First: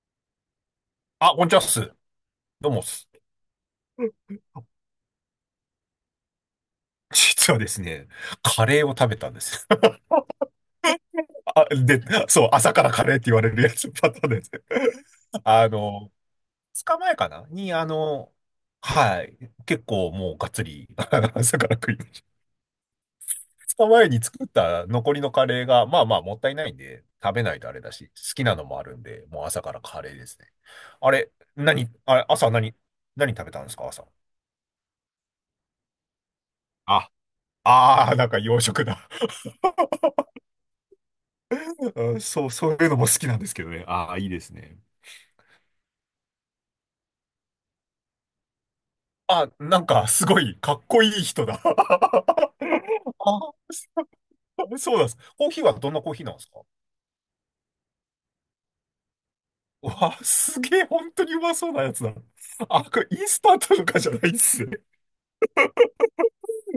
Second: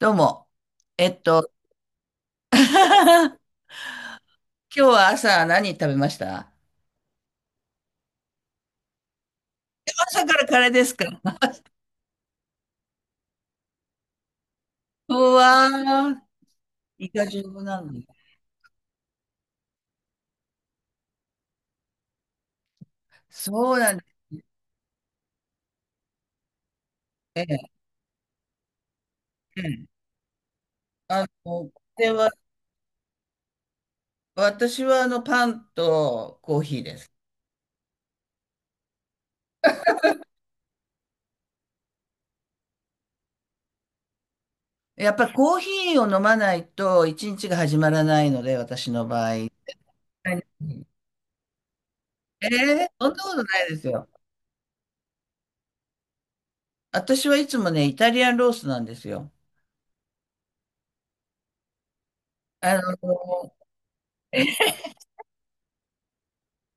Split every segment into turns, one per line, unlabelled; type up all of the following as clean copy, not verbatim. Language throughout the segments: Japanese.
どうも。えっ
あ、こんに
と、
ちはっす。どうもっす。
今日は朝何食べました？
実はですね、カレーを食べたんです。
朝からカレーですか？
あ、で、そう、朝からカレーって言われるやつパターンです。
う わ
あの、
ー、
2
イ
日前
カ
か
丈
な
夫
に、
なんだ。
はい、結構もうがっつり 朝から食いました。
そ
2
うなん
日
で
前に作った残りのカレーが、まあまあもったいないんで、食べ
す
な
ね。
いとあれだし、好きなのもあるんで、もう
う
朝から
ん。
カレーですね。あれ、
こ
何、
れ
あれ、
は、
朝何、何食べたんですか、朝。
私はパンとコーヒーで
あ、
す。
ああ、なんか洋食だ。うん、そう、そういうのも好きなんですけどね。ああ、いいですね。
やっぱコーヒーを飲まないと一日が始まらないので、私の場合。はい。
あ、なんか、すご
え
い、かっこいい人だ。
ー、そん なこと
あ、
ないですよ。
そうなんです。コーヒーはどんなコーヒーなんですか？
私はいつもね、イタリアンロースなんですよ。
わあ、すげえ、本当にうまそうなやつだ。
あの、
あ、これインスタントとかじゃないっす ね。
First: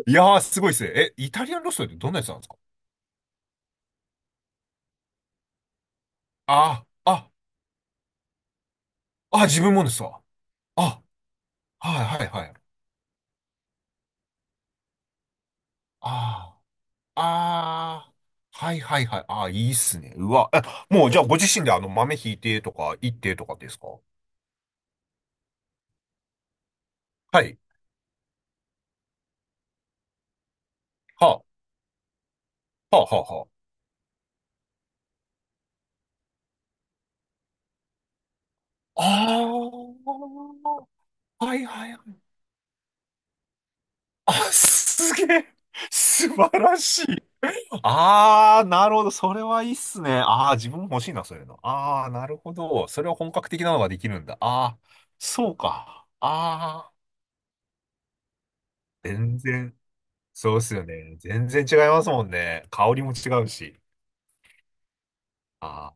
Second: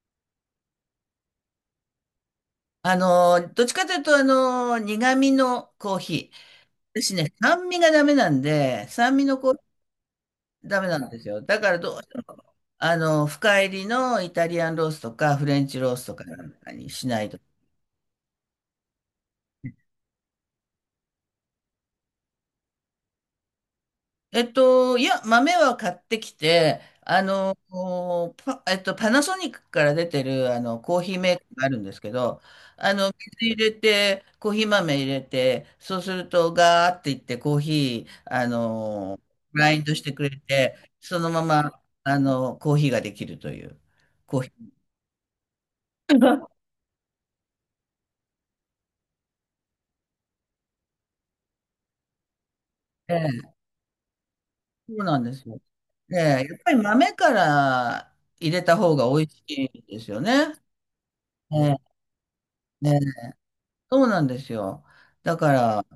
いやー、すごいっすね。え、イタリアンロストってどんなやつなんですか？
どっちかというと、苦味のコーヒー。
あ、
私
あ、
ね、酸味がダメなんで、酸味の
あ、
コーヒ
自分もですわ。
ーダメな
あ、
んですよ。だからどう
はい
して
はいは
も、
い。
深入りのイタリアンロースとか、フレンチロースとかなん
あ
かにしな
あ、
いと。
ああ、はいはいはい。ああ、いいっすね。うわ、え、もうじゃあご自身で豆ひいてとか、いってとかですか？
いや、豆は買ってきて、
はい。
おパ、えっと、パナソニックから出てる、コーヒーメーカ
は
ーがあるんですけど、あ
あ、は
の、
あ、はあ、
水
は、
入れて、コーヒー豆入れて、そうすると、ガーっていって、コーヒー、
あ
グラインドし
あ
てくれて、そのま
あ、はい
ま、
はいはい。
コーヒーができるという、
あ、
コーヒー。
すげえ。素晴らしい。ああ、なるほど。それはいいっすね。ああ、自分も欲しいな、そういうの。ああ、なるほど。それは
え
本格
え、
的なのができるんだ。ああ、
そうなんです
そう
よ。
か。
ええ、やっぱり
ああ、
豆から入れた方が美味
全
し
然、
いですよね。
そうっすよね。全然
え
違い
え、
ますもんね。
え
香
え、
りも違うし。
そうなんですよ。だから、
ああ、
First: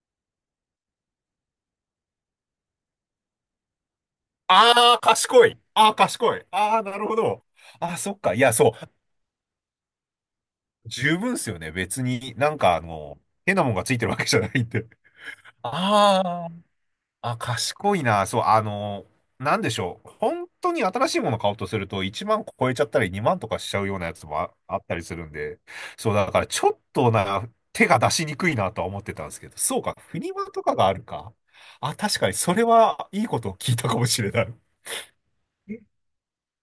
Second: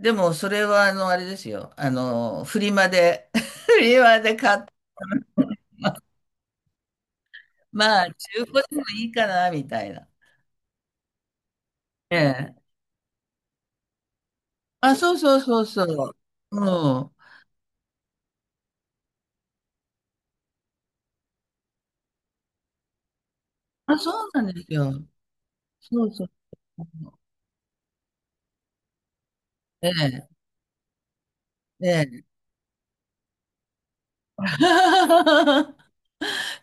でも、それは、あれですよ。フリマで、フリマで買って、
ああ、賢い。あ
ま
あ、
あ、
賢い。ああ、なるほど。ああ、
まあ
そっか。い
中
や、
古
そ
でも
う。
いいかな、みたいな。
十分っすよね。別
え
に
え。
変なもんがついてるわけじゃないんで。
あ、そうそうそうそう。
あ
うん。
あ、あ、賢いな。そう、なんでしょう。本当に新しいもの買おうとすると1万超えちゃったり2万とかしちゃうよ
あ、
うな
そ
やつ
う
も
なんです
あっ
よ。
たりするんで。
そう
そう、
そう。
だからちょっとな、手が出しにくいなとは思ってたんですけど。そう
え
か、フ
え。
リマとかがあるか。
え
あ、確
え。
かにそれはいいことを聞いたかもしれない。え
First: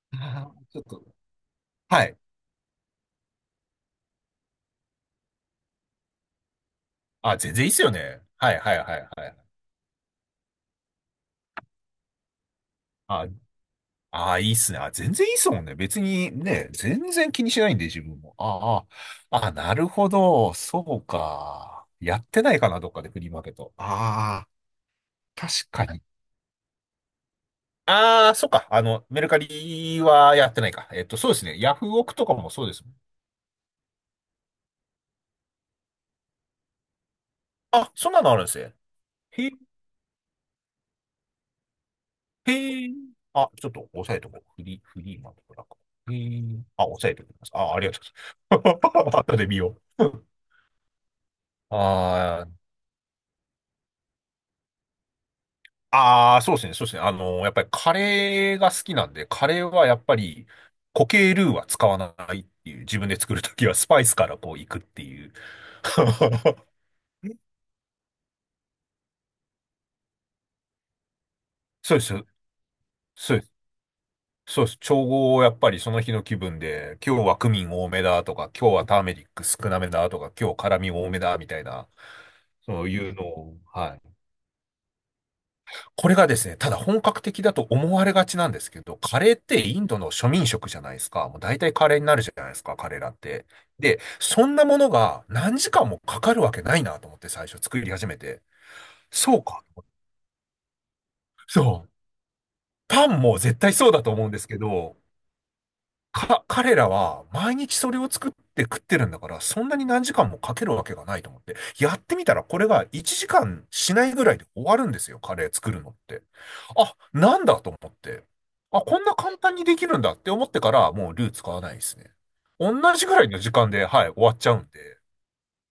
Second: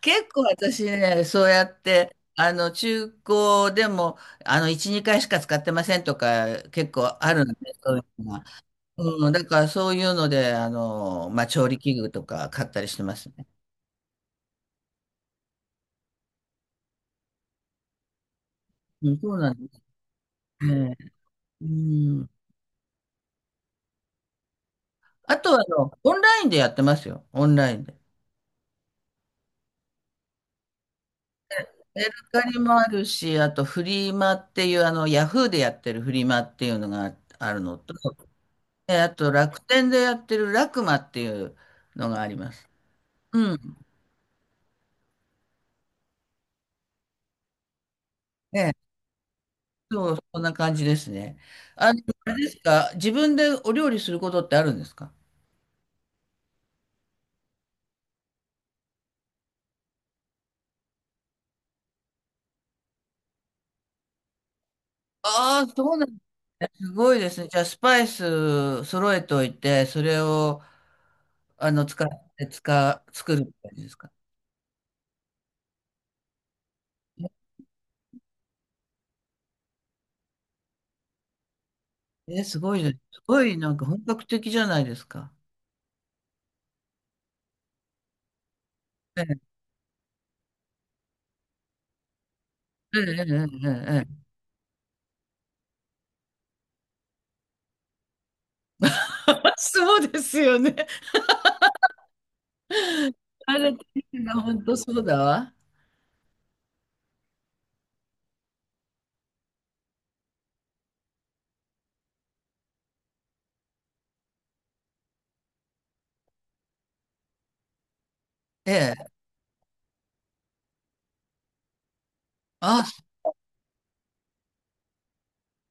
結構
あー、ちょ
私
っと。
ね、そうやっ
は
て、
い。
中古でも、1、2回しか使ってませんとか、結構あ
あ、
るん
全
で、
然いいっすよ
そうい
ね。
うのが。
はいはいはいは
うん、
い。
だからそういうので、まあ、調理器具とか買ったりしてま
あ、
す。
ああ、いいっすね。あ、全然いいっすもんね。別にね、全然気にしないんで、自分も。あ
うん、そう
あ、あ
な
あ、
んで
なるほど。
す
そ
ね。
う
う
か。やっ
ん。
てないかな、どっかでフリーマーケット。ああ、
あと
確
は
かに。
オンラインでやってますよ。オンラインで。
ああ、そっか。メルカリはやってないか。そうですね。ヤフ
メ
オ
ル
クとか
カ
も
リ
そうで
も
す
あ
もん。
るし、あとフリマっていう、ヤフーでやってるフリマっていうのがあるの
あ、
と、
そんなのあるんですね。
あと
へ、
楽天でやってるラクマっていうのがあります。
へえ。あ、
うん。
ちょっと押さえとこう。フリーマーケットだから。へえ。あ、押さえておきます。あ、ありがと
え
うござい
え、
ます。後で見よ
そう、
う。
そんな感じですね。あれ
ああ、
ですか、自分でお料理することってあるんですか？
ああ、そうですね、そうですね。やっぱりカレーが好きなんで、カレーはやっぱり固形ルーは使わないっていう、自分で作るときはスパイスからこういくっていう。
ああ、そうなんですね。すごいですね。じゃあ、スパイス揃えておいて、それを
そうで
使っ
す、
て、作
そうで
るみ
す、
たいですか？
そうです。調合をやっぱりその日の気分で、今日はクミン多めだとか、今日はターメリック少なめだとか、今日辛味多めだみたいな、
すごい
そ
じゃ
う
ん。す
いうの
ごい、
を、
なんか
は
本
い。
格的じゃないですか。
これがですね、ただ本格的だと思われがちなんですけど、カ
え
レ
え、
ーってインドの庶民食じゃないですか。もう大体カレーになるじゃないですか、
え
彼
え、
らって。
ええ、
で、
ええ。
そんなものが何時間もかかるわけないなと思って最初作り始めて。そう か。
そうですよね。
そう。パンも
あ
絶
れ、
対そうだと思うんですけ
本当そ
ど、
うだわ。
彼らは毎日それを作って食ってるんだから、そんなに何時間もかけるわけがないと思って、やってみたらこれが1時間しないぐらいで終わるんですよ、カレー作るのって。あ、なんだと思って。
え
あ、
え。
こんな簡単にできるんだって思ってから、もうルー使わないですね。同
あ、
じぐらいの時間で、はい、終わっちゃうんで。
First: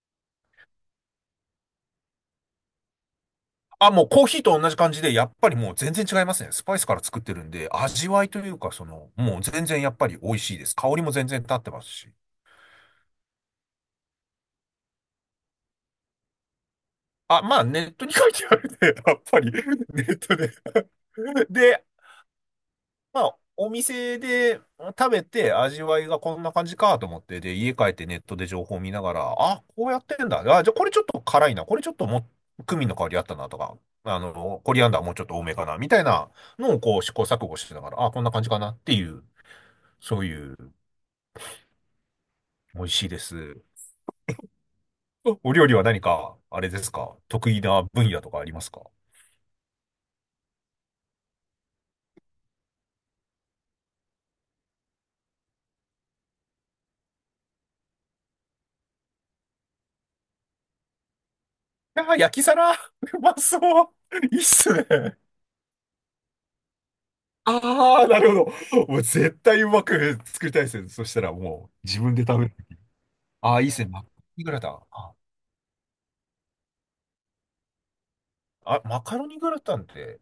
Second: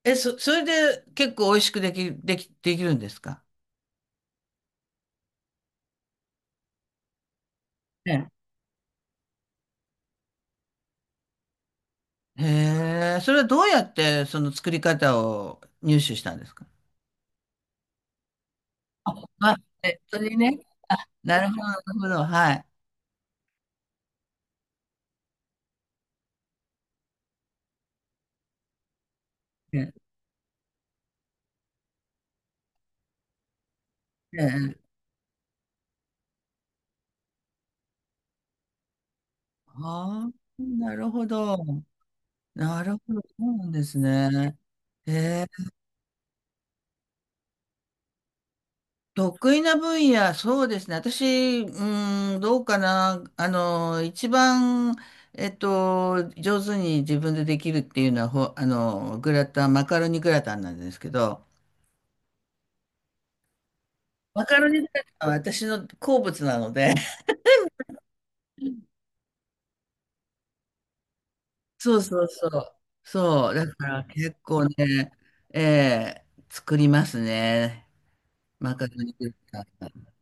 それで結構美味しくできるんですか？
あ、もうコーヒーと同じ感じで、やっぱりもう全然違いますね。スパイスから作ってるんで、味
え
わい
え。
というか、その、もう全然やっぱり美味しいです。香りも全然立ってますし。
へえ、それはどうやってその作り方を入手したんですか？
あ、まあ、ネットに書いてあるね。
あ、
やっぱり、
あ、ネ
ネ
ット
ッ
れ
トで
ね。なる ほど、な
で、
るほど。はい。
まあ、お店で食べて味わいがこんな感じかと思って、で、家帰ってネットで情報を見ながら、あ、
え
こう
え、
やってんだ。あ、じゃあこれちょっと辛いな。これちょっとも、クミンの香りあったなとか、
え
コリアン
え。
ダーもうちょっと多めかな。みたいなのをこう試行錯誤しながら、あ、こんな感じかなっていう、そう
ああ、
いう、
なるほど。な
美味
る
しい
ほ
で
ど、そう
す。
なんですね。
お、
え
お料
ー
理は何か、あれですか、得意な分野とかありますか？
得意な分野、そうですね。私、うん、どうかな。一番、上手に自分でできるっていうのは、ほ、あの、グラタン、マカロニグラタンなんですけど、
ああ、焼き皿 うまそう、いいっ
マカロ
す
ニグラ
ね。
タンは私の好物なので、
ああ、なるほど。もう絶対うまく作りたいですね。そしたらもう
そ
自
う
分
そ
で
う
食べ
そ
る。
う。そう、
ああ、い
だ
いっす
か
ね。マ
ら
カロ
結
ニグラ
構
タン。あ、
ね、作りますね。マ
あ
カロ
マ
ニ
カロ
グ
ニグラ
ラ
タンっ
タン。
て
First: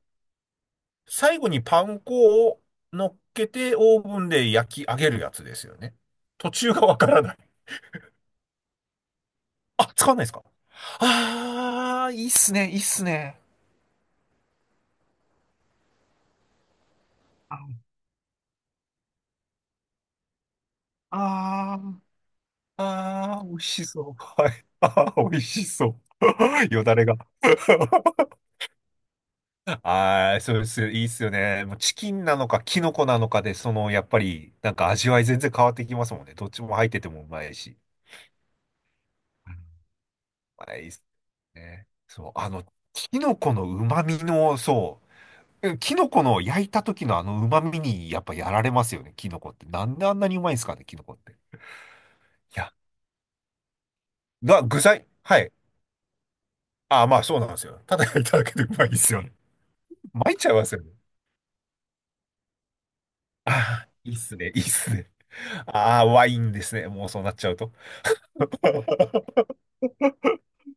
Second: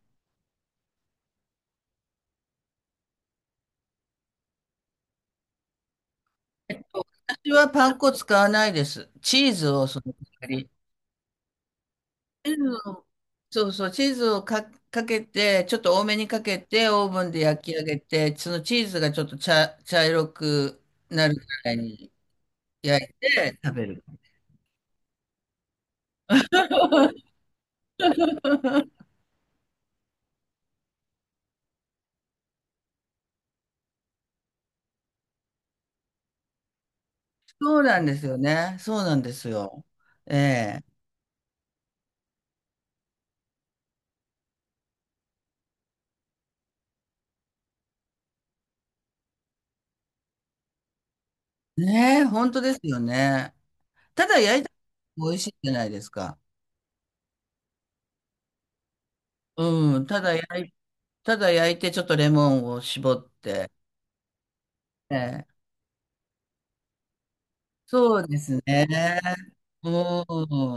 最後にパン粉を乗っけてオーブンで焼き上げるやつですよね。途中がわからない。
私はパン粉使わないです。チーズを
あ、
そ
使
の
わないですか？
代わり。
ああー、いいっ
チ
す
ーズ
ね。いいっす
を、
ね。
そうそう、チーズをかけて、ちょっと多めにかけて、オーブンで焼き上
あ
げて、そのチーズがちょっと茶色くなるぐらい
あー、
に焼い
あー、美
て
味
食
し
べる。
そう。はい。ああ、美味しそう。よだれが。ああ、そうです。いいっすよね。もうチキンなのか、キノコなのかで、その、やっぱり、なんか味わい全然変わってきますもんね。どっちも入っててもうまいし。
そうなんですよね。そうなんです
うん、
よ。え
まあ
え。
いいっすね。そう、キノコの旨味の、そう、キノコの焼いた時のあの旨味に、やっぱやられますよね、キノコって。なんであんなにうまいんですかね、キノコって。い
ねえ、本当
や、
ですよね。ただ焼いたら
具材、
美
は
味し
い。
いじゃないですか。
ああ、まあそうなんですよ。ただ焼いただけでうまいですよね。
うん、
参っちゃいますよね。
ただ焼いて、ちょっとレモンを絞っ
あ
て。
あ、いいっすね、いいっすね。
ええ、
ああ、ワインですね、もうそうなっちゃうと。
そうですね。う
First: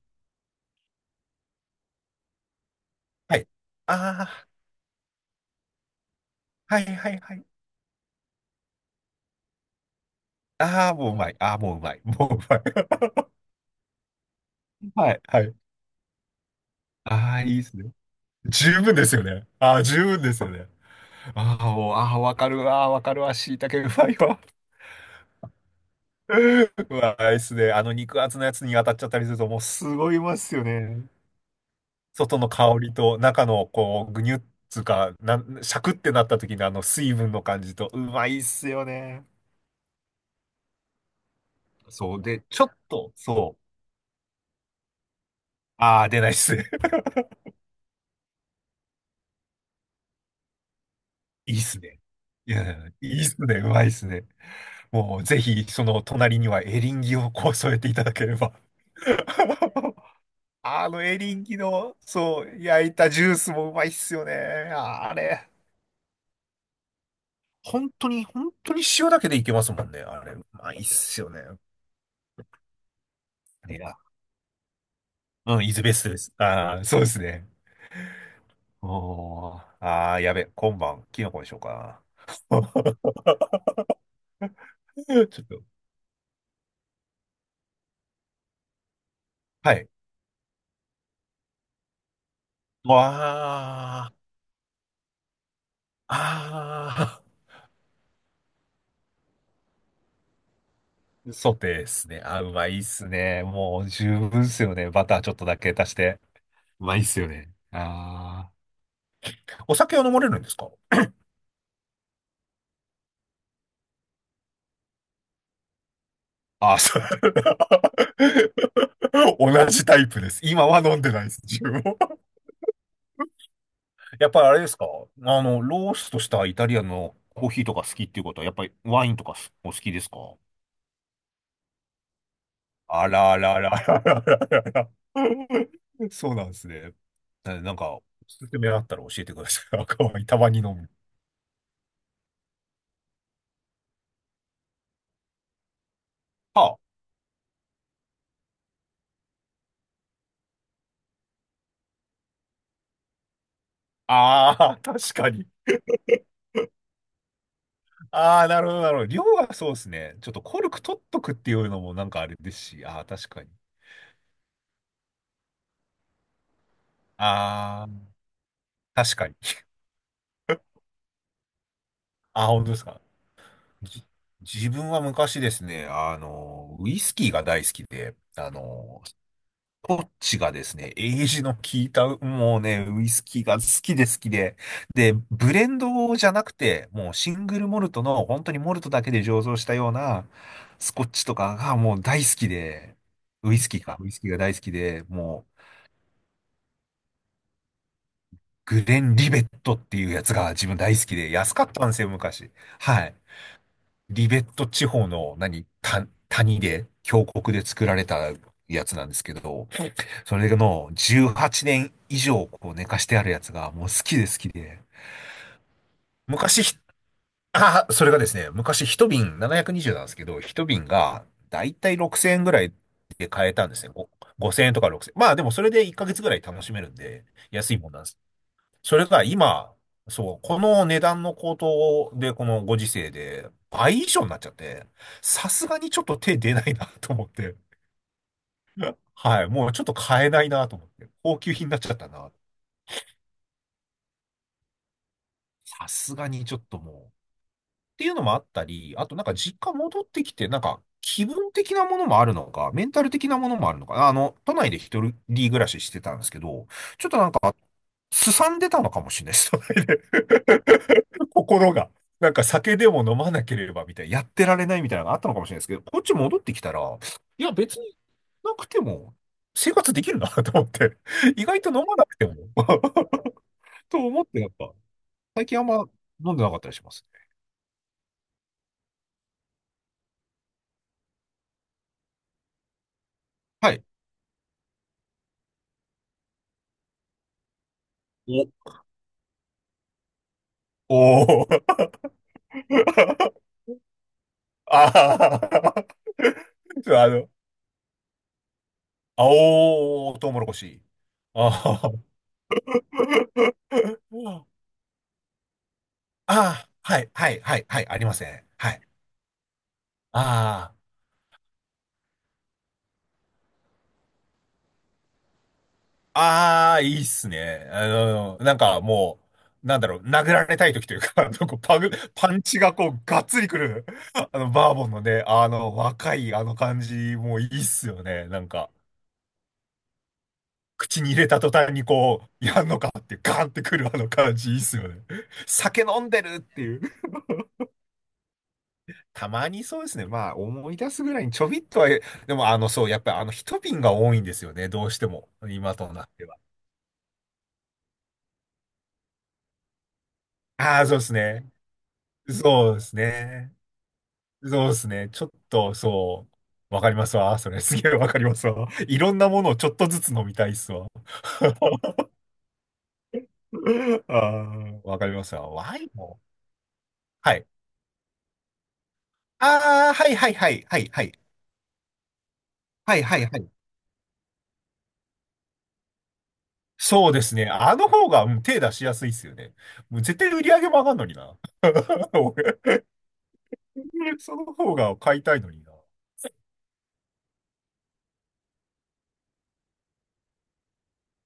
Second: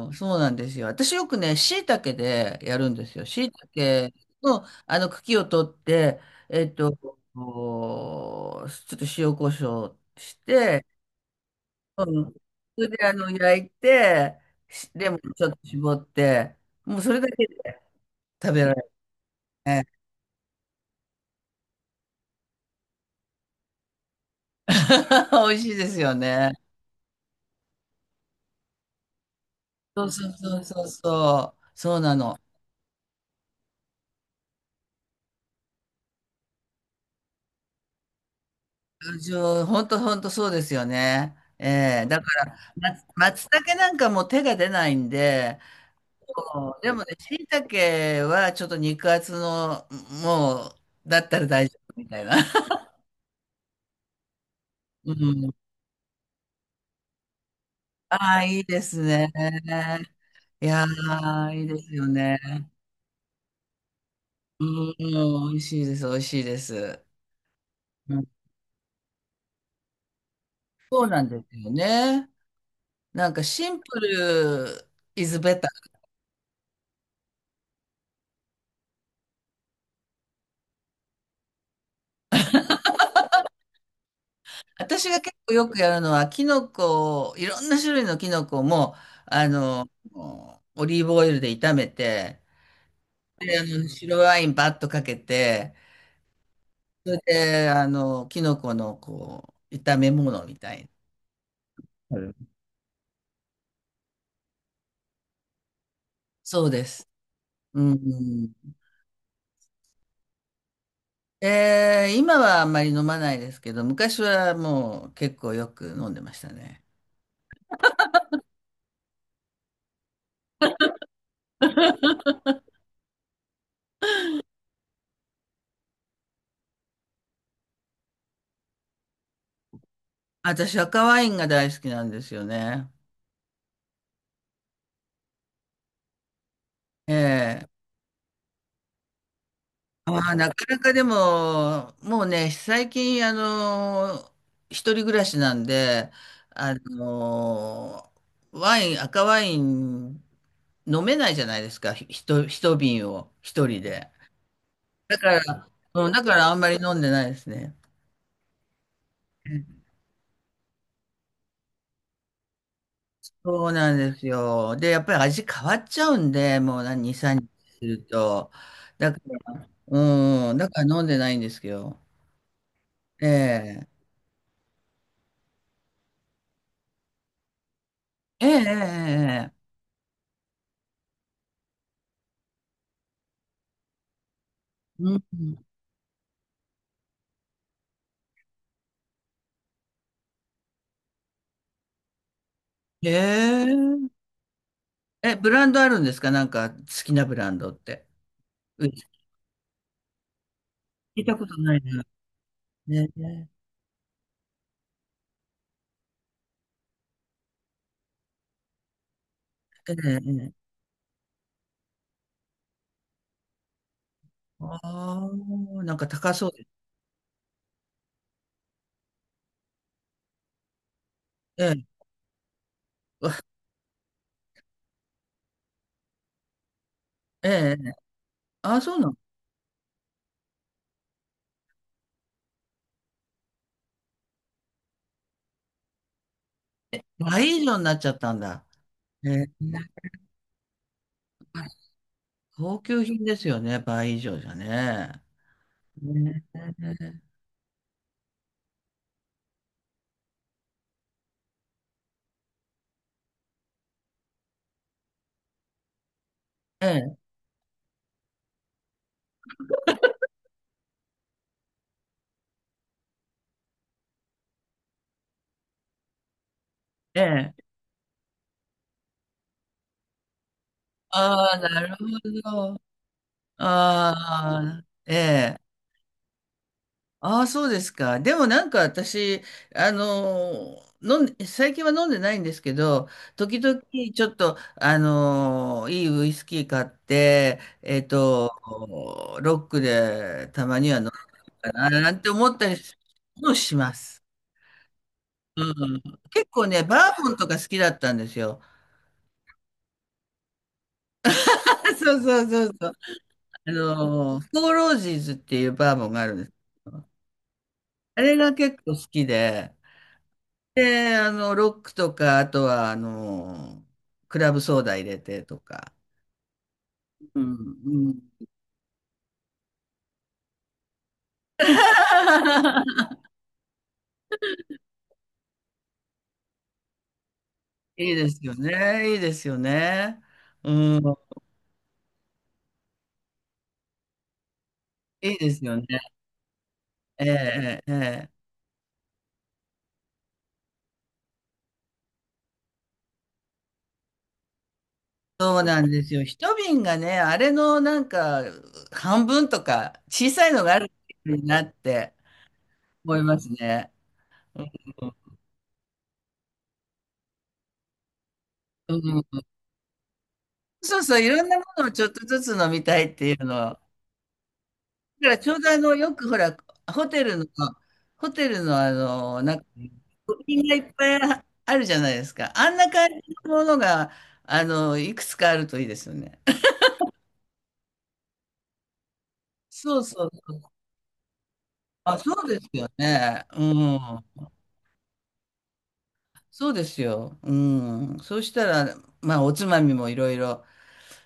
ん、そうなんですよ。私よくね、椎茸でやるんですよ。
はい。
椎茸
あ
の茎を取って、えっ
あ、はい
と、
はいはい。
こうちょっと塩コショウして、
ああ、もううまい。ああ、もううまい。
う
も
ん、
ううまい。
それで焼いて、レ
は
モン
いは
ちょっ
い。
と絞って、もうそれだ
ああ、
け
いいで
で
すね。
食べら
十
れる
分ですよね。ああ、
ね。
十分ですよね。ああ、もう、ああ、わかるわ、わかるわ、しいたけうまいわ。
美味しいですよね。
うわ、あれですね。あの肉厚のやつに当たっちゃったりすると、もうす
そう
ごい
そう
まっす
そう
よ
そう
ね。
そう。そうなの。
外の香りと中の、こう、ぐにゅっつうか、シャクってなった時のあの水分の感じと、うまいっすよね。
本当本当そうですよね。ええ、
そ
だ
う。
か
で、
ら、
ちょっと、
松
そう。
茸なんかもう手が出ないんで、
ああ、出ないっすね。
そうでもね、椎茸はちょっと肉厚の、もう、だったら
いいっ
大丈
す
夫
ね。
みたいな。
い や、いいっすね。うまいっすね。
う
もう、ぜ
ん。
ひ、その隣にはエリンギをこう添えていただけれ
ああ、
ば。
いいですね。いや
あのエリン
ー、
ギ
いいです
の、
よね。
そう、焼いたジュースもうまいっすよね。
うん、
あれ、
美味しいです、美味しいです。
本当
う
に、
ん、
本当に塩だけでいけますもんね。あれ、うまいっ
そう
す
なん
よ
で
ね。
すよね。なんか
あ
シ
れ
ン
が。
プル is
う
better。
ん、イズベストです。ああ、そうですね。おー、ああ、やべ、今晩、キノコにしようかな。
私
ち
が
ょっ
結構
と、
よくやるのは、キノコを、いろんな種類のキノコも、あ
はい。
の、オリーブオイルで炒めて、
わ
で、
あ、
白ワインバッとかけて、それ
ああ。
で、キノコの、こう、炒め物みたい
ソテーです
な。
ね。
は
あ、
い、
うまいっすね。もう十分っすよね。バターちょっとだけ足して。
そう
う
で
まいっ
す。
すよね。
う
ああ、
ん。
お酒は飲まれるんですか？
今はあんまり飲まないですけど、昔はもう結構よく飲んでました
あ、
ね。
そう。同じタイプです。今は飲んでないです、自分も。やっぱりあれですか？あの、ローストしたイタリアンのコーヒーとか好きっていうことは、やっぱりワインとかお好きですか？
私、赤ワインが大好きなんですよね。
あらあらあらあらあらあら。そうなんですね。
え
なん
え。
か、おすすめあったら教えてください。赤
あ
ワイン
あ、
た
な
まに
か
飲
な
む。
かでも、もうね、最近、一人暮らしなんで、
は
あ
あ
の、ワイン、赤ワイン飲めないじゃないですか、一瓶を一人で。
ああ、確
だか
かに。
ら、うん、だからあんまり飲んでないですね。
ああ、なるほど、なるほど。量がそうですね。ちょっとコルク取っとくっていうのもなんかあれですし、ああ、確かに。
そうなんですよ。で、やっぱり味変わっちゃうんで、もう何、2、3日する
あ
と。
あ、
だ
確
か
かに。
ら、うん、だから飲んでないんですけど。
ああ、本当ですか。
ええ、
じ自分は昔ですね、あの、ウイスキーが大好きで、
ええ、
あ
え
の、
え、ええ。
こっちがですね、エイジの効いた、もうね、ウイスキーが好きで好きで、で、
う
ブ
ん。
レンドじゃなくて、もうシングルモルトの、本当にモルトだけで醸造したような、スコッチとかがもう大好きで、
へえ。
ウイスキーが大好きで、
え、
も
ブ
う、
ランドあるんですか？なんか好きなブランドって。
グ
うん、
レ
聞
ン・リベットっていうやつが自分大好き
い
で、
たこと
安かっ
ない
たんです
な。
よ、昔。は
ね、
い。
ね
リベット地方の、谷で、峡谷で作られたやつなんですけど、
え。ええ。
そ
え
れ
え。
の18年以上こう寝かしてあるやつがもう好きで好き
あ
で。
あ、なんか高そうで
昔
す。
ひ、あ、それがですね、昔一瓶720なひゃくにじゅうなんですけど、一瓶が
え
だい
え。
たい6000円ぐらいで買えたんですね。5000円とか6000円。まあでもそれで1ヶ月ぐらい楽しめるんで、
え
安
え。
いもんなんです。
ああ、そ
そ
う
れ
なの。
が今、そう、この値段の高騰で、このご時世で倍以上になっちゃって、さすがにちょっと手出ないなと思って。
倍以上になっちゃったんだ。え
は
え。
い、もうちょっと買えないなと思って。高級品になっちゃったな。
高級品ですよね。倍以上じゃね。
さすが
ね。
にちょっともう。っていうのもあったり、あとなんか実家戻ってきて、なんか気分的なものもあるのか、メンタル的なものもあるのか、あの、都内で一人暮らししてたんですけど、
え
ちょっ
え。
となんか、すさんでたのかもしれないです、都内で 心が。なんか酒でも飲まなければみたいな、やってられないみたいなのがあったのかもしれないですけど、こっち戻ってきたら、
え
いや
え。ええ。
別になくても生活できるなと思って、意
ああ、
外と飲
なる
まなくても
ほど。
と
あ
思ってやっぱ、
あ、え
最近
え。
あんま飲んでなかったりします。
ああ、そうですか。でもなんか私、飲んで、最近は飲んでないんですけど、時
は
々
い。
ちょっと、いいウイスキー買って、
お、
ロックでたまには飲む
お
か
ー。
な、なんて思ったりも します。
あ
うん、
あ。
結構ね、
あ
バーボ
の、
ンとか好きだったんですよ。
青トウモロコシ。あ
そうそうそうそう。
あ。
フォーロージーズっていうバーボンがあるんです
ああ、
け
は
ど。
い、はい、はい、はい、ありま
あ
せ
れ
ん。
が
は
結
い。
構好きで、
あ
で、ロックとか、あとは、クラブソーダ入れてとか。
あ、ああ、いいっす
う
ね。
ん、
あ
う
の、
ん。
なんかもう、なんだろう、殴られたい時というか、パンチがこう、がっつりくる、あの、バーボンのね、あの、若いあの感じ、もういいっすよ
いい
ね、
で
な
す
ん
よ
か。
ね。いいですよね。う
口に
ん。
入れた途端にこう、やんのかってガーンってくるあの感じいいっすよね。
いいですよ
酒
ね。
飲んでるっていう。
ええ、ええ。ええ、
たまにそうですね。まあ思い出すぐらいにちょびっとは、でもあのそう、やっぱりあの一瓶が多いんですよね。どうしても。
そう
今
なん
と
で
なっ
すよ。
ては。
一瓶がね、あれのなんか、半分とか、小さいのがあ
ああ、
る
そうですね。
なって
そうです
思います
ね。
ね。う
そう
ん。
ですね。ちょっとそう、わかりますわ。それすげえわかりますわ。
う
いろん
ん、
なものをちょっとずつ飲みたいっすわ。
そうそう、いろんなものをちょっとずつ飲みたいっていうのを、
ああ、わかりま
だか
す
らち
わ。
ょうど
ワイン
よ
も。
くほら、ホテ
は
ルの、
い。
ホテルのなんか、
ああ、はいはい
部
はい
品が
は
い
い
っ
は
ぱ
い。
いあるじゃないですか。あんな
はい
感じ
はいは
の
い。
ものが、いくつかあるといいですよね。
そうですね。あの方が、うん、手出しやすいですよね。も
そ
う
う
絶
そう
対売り
そ
上
う。
げも上がんのにな。
あ、そうです
俺
よね。う
そ
ん。
の方が買いたいのにな。
そうですよ。うん。そうしたら、まあ、おつまみもいろいろ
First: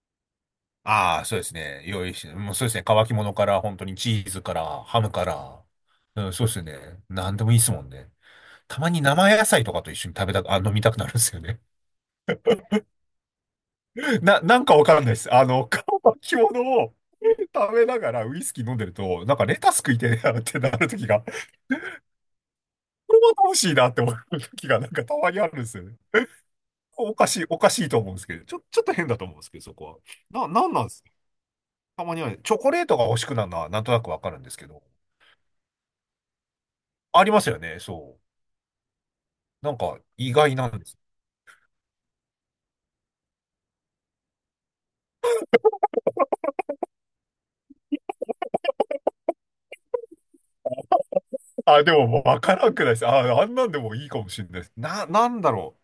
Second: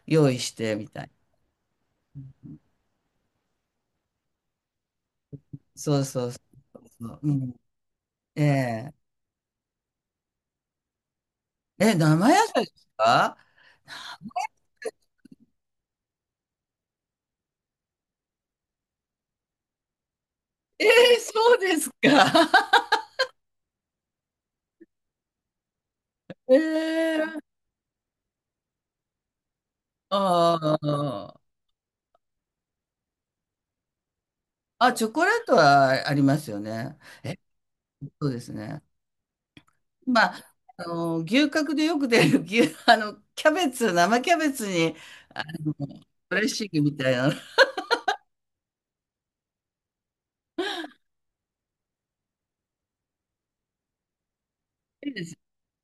用意して、みたいな。
ああ、そうですね。用意して、もうそうですね。乾き物から、本当にチーズから、ハムから。
そうそ
う
う
ん、
そ
そうですよ
う
ね。
そう。う
なんでも
ん。
いいですもんね。
え
たま
え。
に生野菜とかと一緒に食べたく、あ、飲みたくなるんですよね。
え、生野菜ですか？
なんかわからないです。あの、乾き物を食べながらウイスキー飲んでると、なんかレタス食いてえなってな
え
る時
え、
が
そうですか？
これは楽しいなって思う時がなんかたまにあるんですよね。
え
おかしい、
え。
おかしいと思うんですけど、ちょっと変だと思うんですけど、そこは。なん
あ
なんですか？
あ。
たまにはね、チョコレートが欲しくなるのはなんとなくわかるんですけど、
あ、チョコレートはありますよね。
あり
え、
ますよね、そ
そうですね。
う。なんか意
まあ、
外なんです。
牛角でよく出る牛、キャベツ、生キャベツに、あの、ドレッシングみたいなの。
あ、でもわからんくないです。あ、あんなんでもいいかもしれないです。
いいで
な
す。
んだろう。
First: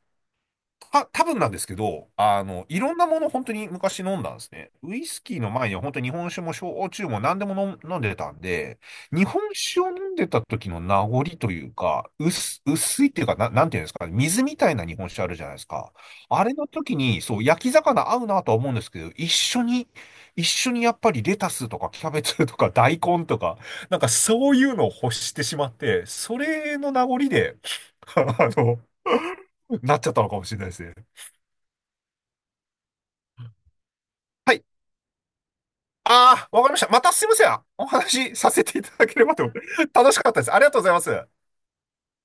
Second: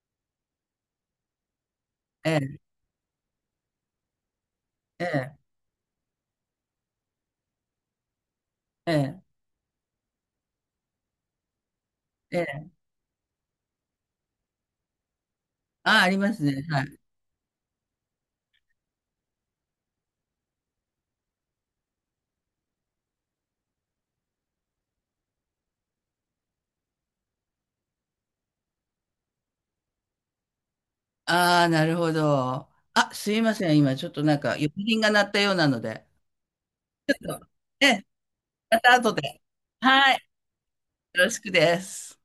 多分なんですけど、
え
あ
え、
の、いろんなもの本当に昔飲んだんですね。ウ
え
イスキ
え、
ーの前には本当に日本酒も焼酎も何でも飲んでたんで、
ええ、
日本酒を飲んでた時の名残というか、
ええ。
薄いっていうか、なんていうんですかね、水みたいな日本酒あるじゃないですか。
あ、ありま
あ
す
れ
ね。
の
は
時
い。
に、そう、焼き魚合うなとは思うんですけど、一緒に、やっぱりレタスとかキャベツとか大根とか、なんかそういうのを欲してしまって、それの名残で、あの、なっちゃったのかもしれないですね。
ああ、なるほど。あ、すいません。今、ちょっとなんか、
はい、
呼び鈴が鳴ったようなので。
ああ、わかりました。ま
ち
た
ょ
すいま
っ
せ
と、
ん。お
ええ、
話しさせて
ま
いた
た
だ
後
ければ
で。
と。楽
はい。
しかったです。ありがとうございま
よ
す。
ろしくです。